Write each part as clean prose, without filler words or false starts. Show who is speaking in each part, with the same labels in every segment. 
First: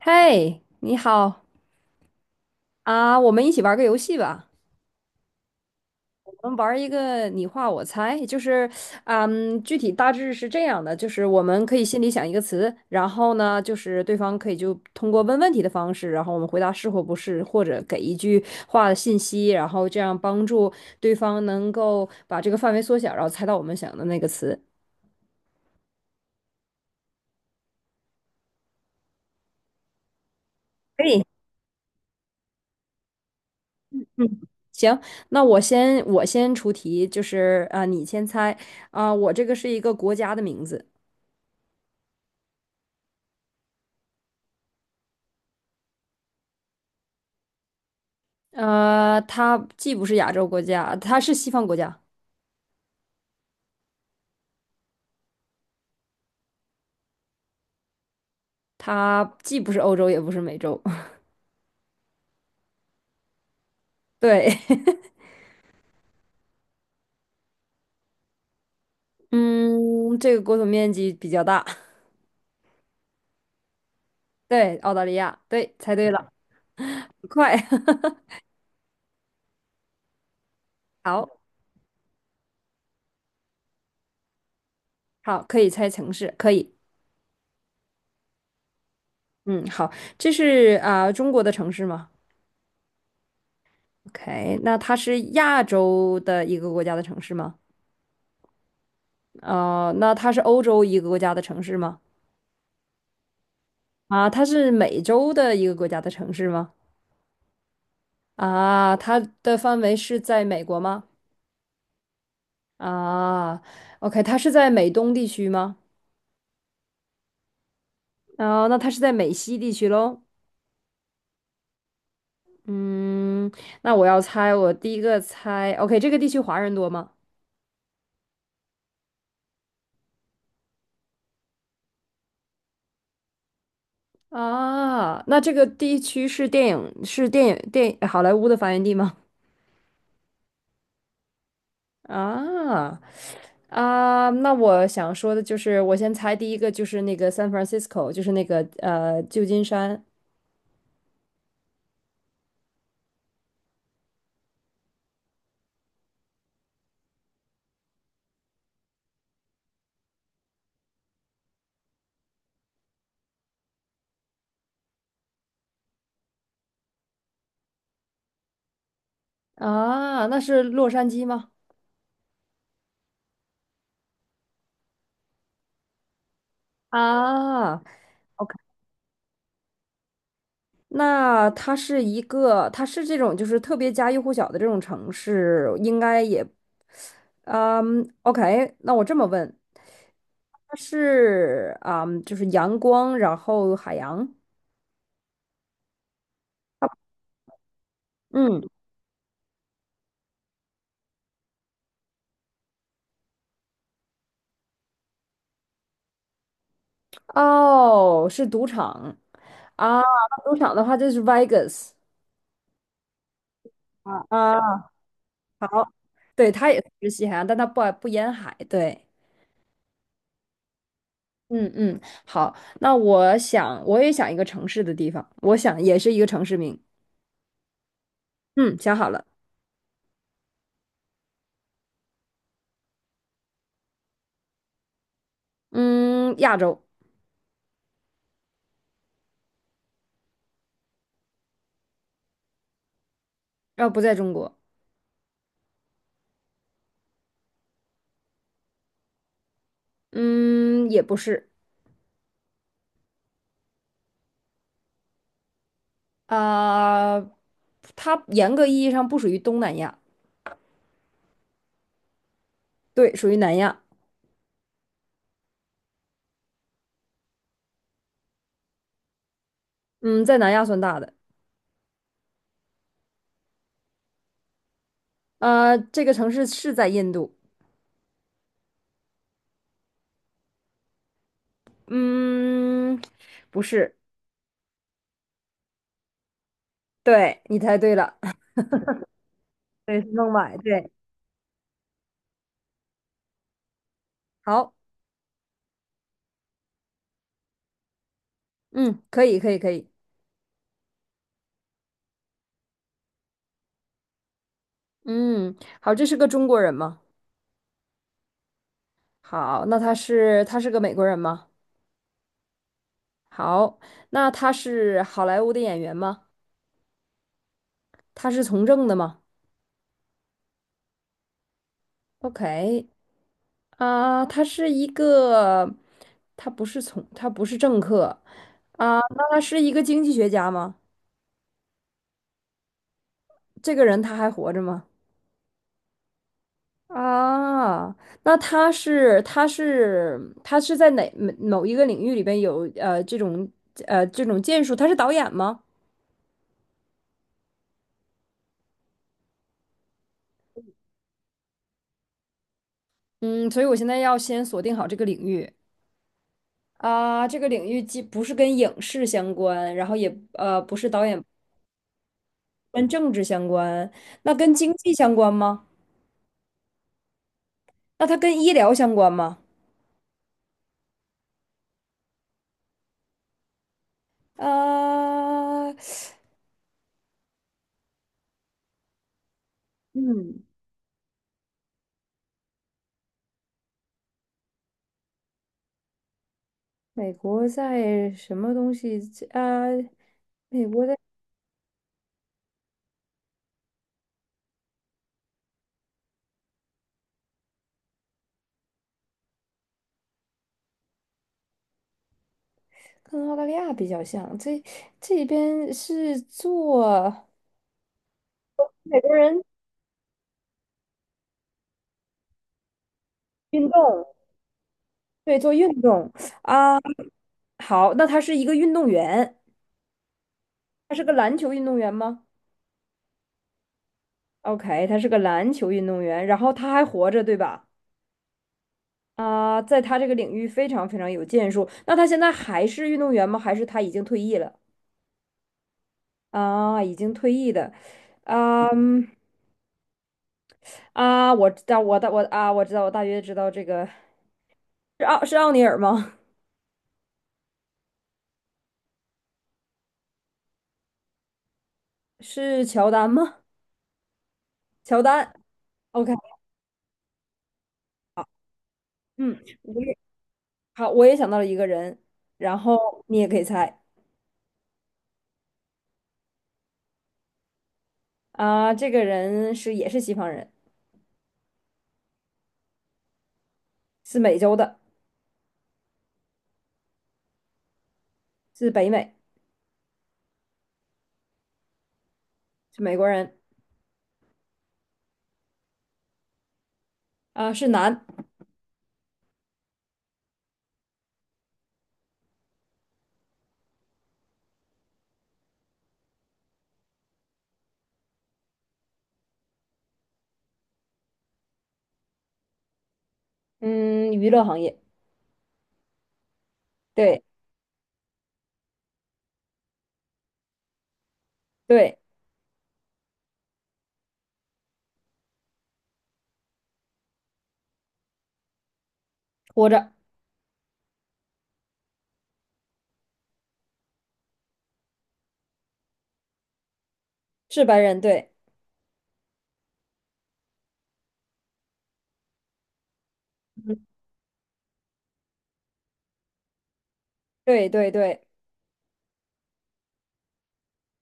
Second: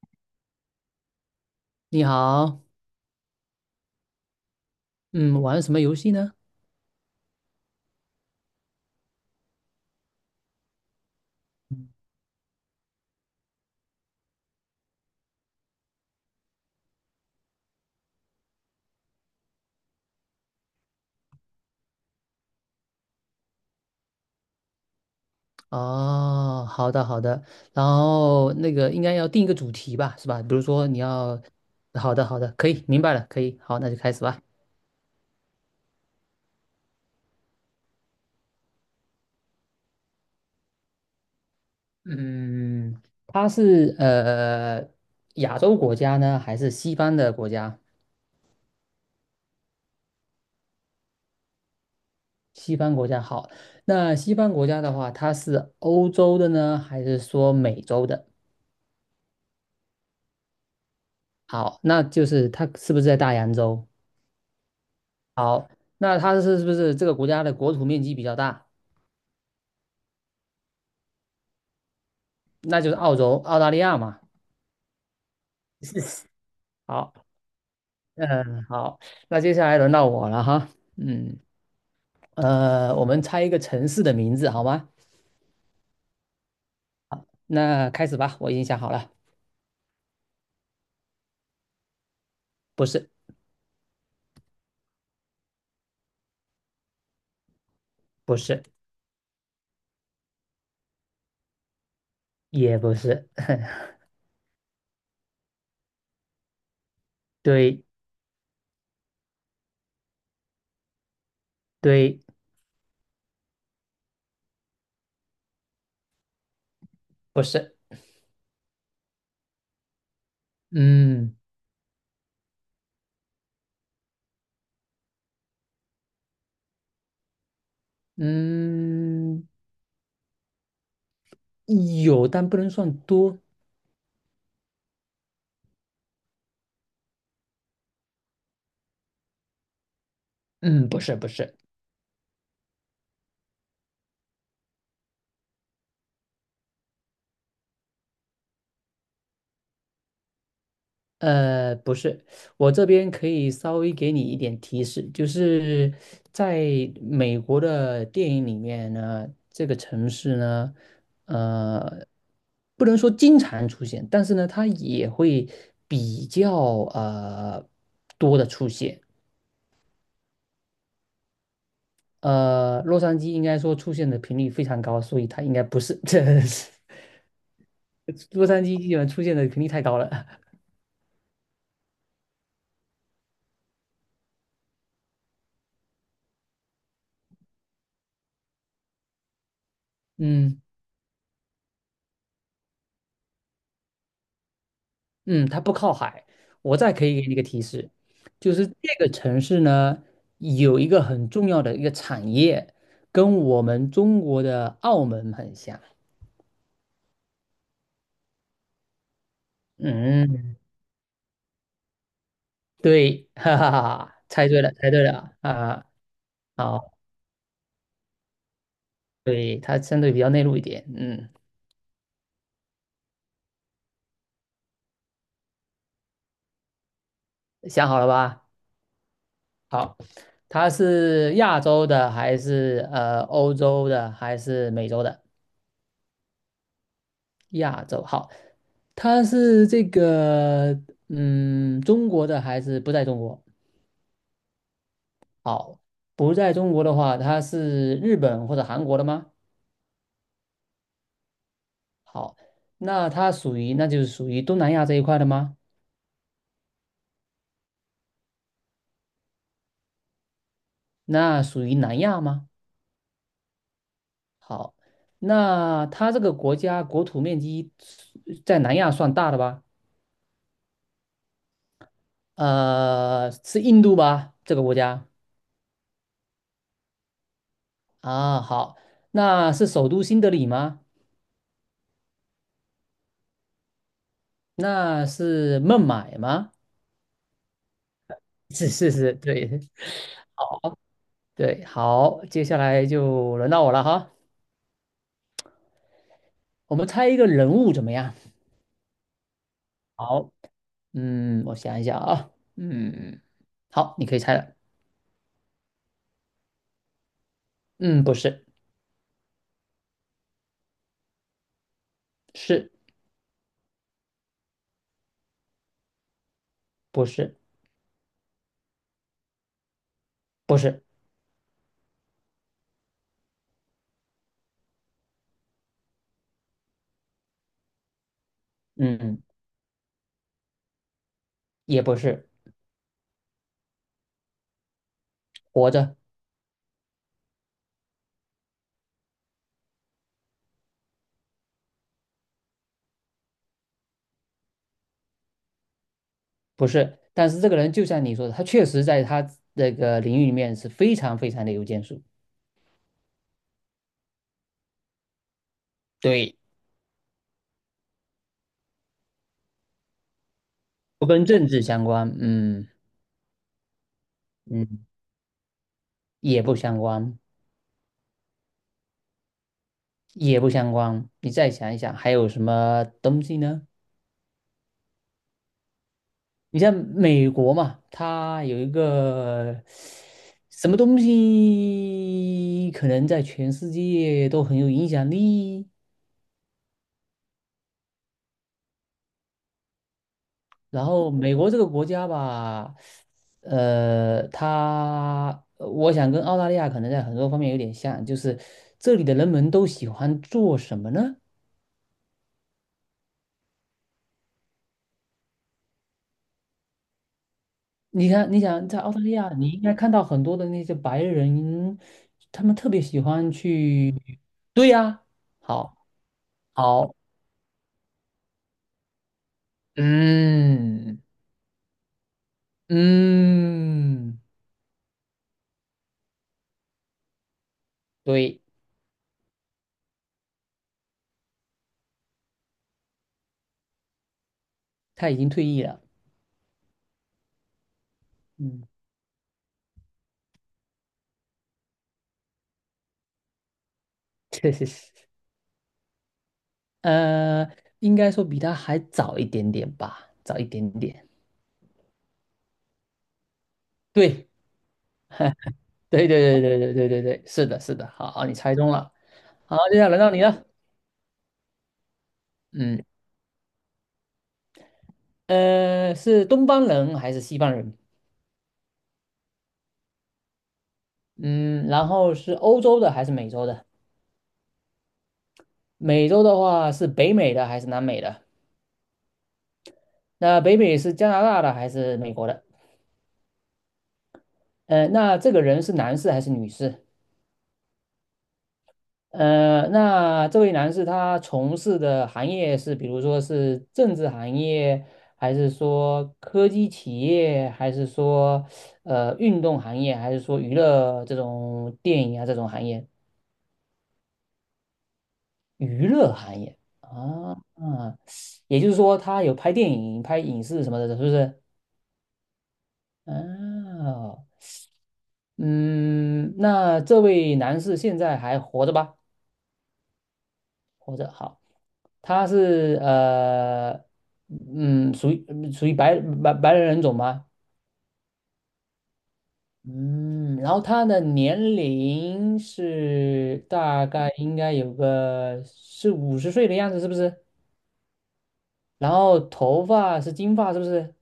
Speaker 1: 嘿，你好
Speaker 2: 你好，
Speaker 1: 啊，我们一起玩个游戏吧。
Speaker 2: 嗯，玩什么游戏呢？
Speaker 1: 我们玩一个你画我猜，就是，具体大致是这样的，就是我们可以心里想一个词，然后呢，就是对方可以就通过问问题的方式，然后我们回答是或不是，或者给一句话的信息，然后这样帮助对方能够把这个范围缩小，然后猜到我们想的那个词。
Speaker 2: 哦，好的好的，然后那个应该要定一个主题吧，是吧？比如说你
Speaker 1: 可以，
Speaker 2: 要，好的好的，可以，明白了，可以，好，那就开始吧。
Speaker 1: 行，那我先出题，就是啊，你先猜啊，我这个是一个国家的名字。
Speaker 2: 嗯，它是亚洲国家呢，还是西方的国家？
Speaker 1: 它既不是亚洲国家，它是西方国家，
Speaker 2: 西方国家好，那西方国家的话，它是欧洲的呢，还是说美洲的？
Speaker 1: 它既不是欧洲，也不是美洲。
Speaker 2: 好，那就是它是不是在大洋洲？
Speaker 1: 对，
Speaker 2: 好，那它是不是这个国家的国土面积比较大？
Speaker 1: 嗯，这个国土面积比较大。
Speaker 2: 那就是澳洲、澳大利亚嘛。
Speaker 1: 对，澳大利亚，对，猜对 了，
Speaker 2: 好，
Speaker 1: 很快。
Speaker 2: 嗯，好，那接下来轮到我了哈。嗯，
Speaker 1: 好，
Speaker 2: 我们猜一个城市的名字好吗？
Speaker 1: 好，可以猜城市，可以。
Speaker 2: 那开始吧，我已经想好了。
Speaker 1: 嗯，好，这是中国的城市吗
Speaker 2: 不是，
Speaker 1: ？OK，那它是亚洲的一个国家的城市吗？
Speaker 2: 不是，
Speaker 1: 哦，那它是欧洲一个国家的城市吗？
Speaker 2: 也不是，
Speaker 1: 啊，它是美洲的一个国家的城市吗？
Speaker 2: 对，
Speaker 1: 啊，它的范围是在美国吗？
Speaker 2: 对，
Speaker 1: 啊，OK，它是在美东地区吗？
Speaker 2: 不是。
Speaker 1: 啊，那它是在美西地区喽。
Speaker 2: 嗯
Speaker 1: 嗯，那我要猜，我第一个猜，OK，这个地区华人多吗？
Speaker 2: 嗯，有，但不能算多。
Speaker 1: 啊，那这个地区是电影是电影电好莱坞的发源地吗？
Speaker 2: 嗯，不是，不是。
Speaker 1: 啊那我想说的就是，我先猜第一个就是那个 San Francisco，就是那个旧金山
Speaker 2: 不是，我这边可以稍微给你一点提示，就是在美国的电影里面呢，这个城市呢，呃，不能说经常出现，但是呢，它也会比较呃多的出现。
Speaker 1: 啊，那是洛杉矶吗？
Speaker 2: 洛杉矶应该说出现的频率非常高，所以它应该不是，这
Speaker 1: 啊
Speaker 2: 洛
Speaker 1: OK，
Speaker 2: 杉矶基本出现的频率太高了。
Speaker 1: 那它是这种就是特别家喻户晓的这种城市，应该也，嗯，OK，那我这么问，
Speaker 2: 嗯。
Speaker 1: 它是啊，就是阳光，然后海洋，
Speaker 2: 嗯，它不靠海。我再可以给你一个提示，就
Speaker 1: 嗯，
Speaker 2: 是这个城市呢，有一个很重要的一个产业，跟我们中国的澳门很像。
Speaker 1: 哦，是赌场啊，那赌
Speaker 2: 嗯，
Speaker 1: 场的话就是 Vegas
Speaker 2: 对，哈哈哈哈
Speaker 1: 啊，
Speaker 2: 猜
Speaker 1: 啊，
Speaker 2: 对了，猜对了啊，
Speaker 1: 好，对，它也
Speaker 2: 好，
Speaker 1: 是西海岸，但它不沿海，对，
Speaker 2: 对，它相对比较内陆一点。嗯，
Speaker 1: 嗯嗯，好，那我想一个城市的地方，我想也是一个城市名，
Speaker 2: 想好了吧？
Speaker 1: 嗯，想好了。
Speaker 2: 好，它是亚洲的还是欧洲的还是美洲的？
Speaker 1: 嗯，亚洲，
Speaker 2: 亚洲，好，它是这个，嗯，中国的还是不在中国？
Speaker 1: 不在中国，
Speaker 2: 好，不在中国的话，它是日本或者韩国的吗？
Speaker 1: 嗯，也不是，
Speaker 2: 好，那它属于，那就是属于东南亚这一块的吗？
Speaker 1: 啊、它严格意义上不属于东南亚，
Speaker 2: 那属于南亚吗？
Speaker 1: 对，属于南亚，
Speaker 2: 好，那他这个国家国土面积在南亚算大的吧？
Speaker 1: 嗯，在南亚算大的，
Speaker 2: 是印度吧？这个国家
Speaker 1: 这个城市是在印度，
Speaker 2: 啊，好，那是首都新德里吗？
Speaker 1: 嗯，不是，
Speaker 2: 那是孟买吗？
Speaker 1: 对，你猜对了，
Speaker 2: 是是是，对
Speaker 1: 对，是孟买，对，
Speaker 2: 对，好，接下来就轮到我了哈，
Speaker 1: 好，
Speaker 2: 我们猜一个人物怎么样？
Speaker 1: 嗯，可以，可以，可以，
Speaker 2: 好，嗯，我想一想啊，嗯，好，你可以猜了，
Speaker 1: 嗯，好，这是个中国人吗？
Speaker 2: 嗯，不是，
Speaker 1: 好，那他是个美国人吗？
Speaker 2: 是
Speaker 1: 好，那他是好莱坞的演员吗？
Speaker 2: 不是
Speaker 1: 他是从政的吗
Speaker 2: 不是，
Speaker 1: ？OK，啊，他不是政客，啊，
Speaker 2: 嗯，
Speaker 1: 那他是一个经济学家吗？
Speaker 2: 也不是，
Speaker 1: 这个人他还活着吗？
Speaker 2: 活着
Speaker 1: 啊，那他是在哪某某一个领域里边有这种建树？他是导演吗？
Speaker 2: 不是，但是这个人就像你说的，他确实在他那个领域里面是非常非常的有建树，
Speaker 1: 嗯，所以我现在要先锁定好这个领域
Speaker 2: 对，
Speaker 1: 啊，这个领域既不是跟影视相关，然后也不是导
Speaker 2: 不
Speaker 1: 演，
Speaker 2: 跟政治相关，嗯
Speaker 1: 跟政治相关，那跟经
Speaker 2: 嗯，
Speaker 1: 济相关吗？
Speaker 2: 也不相关，
Speaker 1: 那它跟医疗相关吗？
Speaker 2: 也不相关，你再想一想还有什么东西呢？
Speaker 1: 啊，
Speaker 2: 你像美国嘛，它有一个
Speaker 1: 嗯，
Speaker 2: 什么东西，可能在全世界都很有影响力。
Speaker 1: 美国在什么东西啊？美
Speaker 2: 然
Speaker 1: 国的
Speaker 2: 后美国这个国家吧，它我想跟澳大利亚可能在很多方面有点像，就是这里的人们都喜欢做什么呢？
Speaker 1: 跟澳大利亚比较像，这边是做
Speaker 2: 你看，你想在澳
Speaker 1: 美
Speaker 2: 大利
Speaker 1: 国
Speaker 2: 亚，
Speaker 1: 人
Speaker 2: 你应该看到很多的那些白人，他们特别喜欢
Speaker 1: 运
Speaker 2: 去，
Speaker 1: 动，
Speaker 2: 对呀，
Speaker 1: 对，做
Speaker 2: 好。
Speaker 1: 运动。
Speaker 2: 好，
Speaker 1: 好，那他是一个运动员，他
Speaker 2: 嗯
Speaker 1: 是个篮球运动员吗
Speaker 2: 嗯，
Speaker 1: ？OK，他是个篮球运动员，然后他还活着，对吧？
Speaker 2: 对，
Speaker 1: 啊，在他这个领域非常非常有建树。那他现在还是运动员吗？还是他已经退役了？
Speaker 2: 他已经退役了。
Speaker 1: 啊，已经退役的。
Speaker 2: 嗯
Speaker 1: 啊。啊，我知道，我知道，我大约知道这个
Speaker 2: 确实是。
Speaker 1: 是奥尼尔吗？
Speaker 2: 呃，应该说比他还早一点点吧，早一点点。
Speaker 1: 是乔丹吗？
Speaker 2: 对，
Speaker 1: 乔丹
Speaker 2: 对
Speaker 1: ，OK，
Speaker 2: 对对对对对对对，是的，是的。好，你猜中了。
Speaker 1: 嗯，
Speaker 2: 好，接下来轮到你了。
Speaker 1: 好，我也想到了一个人，然
Speaker 2: 嗯，
Speaker 1: 后你也可以猜
Speaker 2: 是东方人还是西方人？
Speaker 1: 啊，这个人也是西方人，
Speaker 2: 嗯，然后是欧洲的还是美洲的？
Speaker 1: 是美洲的，
Speaker 2: 美洲的话是北美的还是南美的？
Speaker 1: 是北美，
Speaker 2: 那北美是加拿大的还是美国的？
Speaker 1: 是美国人
Speaker 2: 那这个人是男士还是女士？
Speaker 1: 啊，是男，
Speaker 2: 那这位男士他从事的行业是，比如说是政治行业，还是说科技企业，还是说运动行业，还是说娱乐这种电影啊这种行业？
Speaker 1: 嗯，娱乐行业，
Speaker 2: 娱乐行业
Speaker 1: 对
Speaker 2: 啊，啊，也就是说他有拍电影、拍影视什么的，是不是？
Speaker 1: 对，
Speaker 2: 哦，嗯，那这位男士现在还活着吧？
Speaker 1: 活着
Speaker 2: 活着，好。他是嗯，属于白人人种吗？
Speaker 1: 是白人，对，
Speaker 2: 嗯，然后他的年龄是
Speaker 1: 嗯
Speaker 2: 大概应该有个是50岁的样子，是不是？
Speaker 1: 对对对，
Speaker 2: 然后头发是金发，是不是？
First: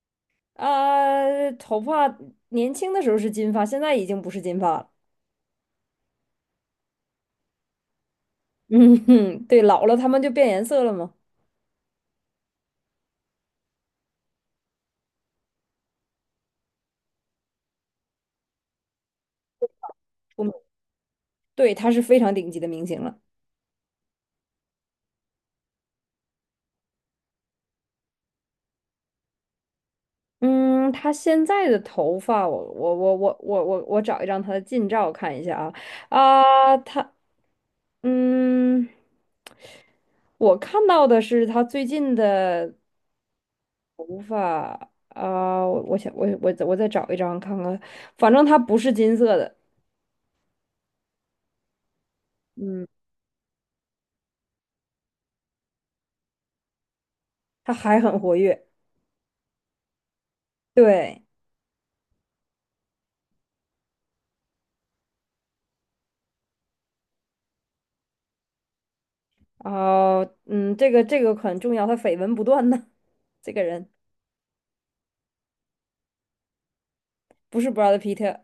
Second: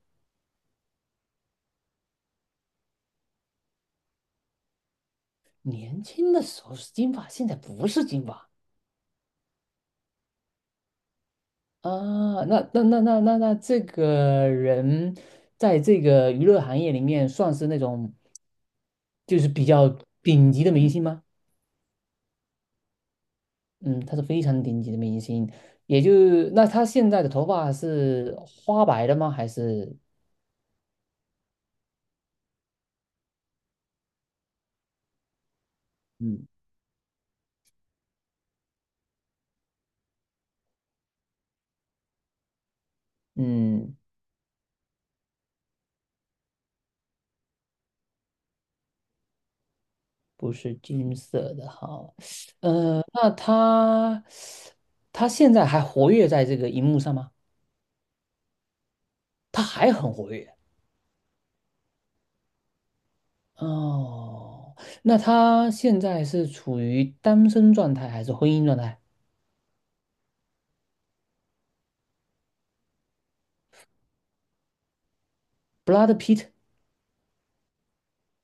Speaker 1: 啊，头发年轻的时候是金发，现在已经不是金发了。
Speaker 2: 年轻的时候是金发，现在不是金发
Speaker 1: 嗯哼，对，老了他们就变颜色了嘛。
Speaker 2: 啊。那这个人在这个娱乐行业里面算是那种就是比较
Speaker 1: 我们
Speaker 2: 顶级的明星吗？
Speaker 1: 对，他是非常顶级的明星了。
Speaker 2: 嗯，他是非常顶级的明星，也就那他现在的头发是花白的吗？还是
Speaker 1: 嗯，他现在的头发，我找一张他的近照看一下啊
Speaker 2: 嗯，
Speaker 1: 啊，嗯，我看到的是他最近的
Speaker 2: 嗯，
Speaker 1: 啊，我想我再找一张看看，反正他不是金色的，
Speaker 2: 不是金色的哈？
Speaker 1: 嗯，
Speaker 2: 那他现在还活跃在这个荧幕上吗？
Speaker 1: 他还很活跃，
Speaker 2: 他还很活跃
Speaker 1: 对，
Speaker 2: 哦。那他现在是处于单身状态还是婚姻状态
Speaker 1: 啊，嗯，这个很重要，他绯闻不断呢，这个人。
Speaker 2: ？Brad Pitt，
Speaker 1: 不是 Brad Pitt，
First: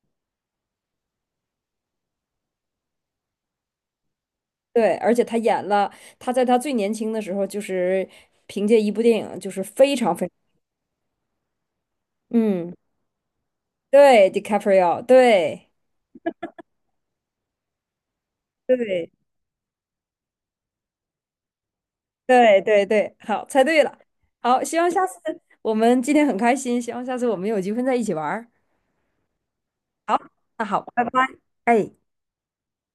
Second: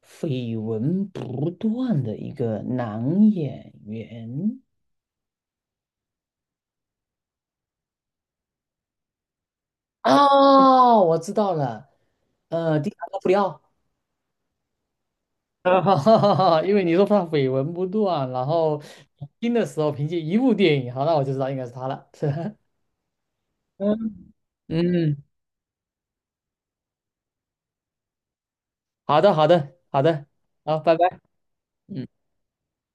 Speaker 2: 绯闻不断的一个男演员。
Speaker 1: 对，而且他演了，他在他最年轻的时候，就是凭借一部电影，就是非常非常，
Speaker 2: 哦，我知道了，
Speaker 1: 嗯，
Speaker 2: 第三个布里奥，
Speaker 1: 对，DiCaprio，对，
Speaker 2: 因为你说他绯闻不断，然后
Speaker 1: 对，
Speaker 2: 听的时候凭借一部电影，好，那我就知道应该是他了。是吧
Speaker 1: 对，对，对，好，猜 对了，
Speaker 2: 嗯，
Speaker 1: 好，希望下次
Speaker 2: 嗯，
Speaker 1: 我们今天很开心，希望下次我们有机会在一起玩儿，
Speaker 2: 好的，好的，好
Speaker 1: 好，
Speaker 2: 的，
Speaker 1: 那
Speaker 2: 好，
Speaker 1: 好，
Speaker 2: 拜
Speaker 1: 拜拜，
Speaker 2: 拜。
Speaker 1: 哎。
Speaker 2: 嗯。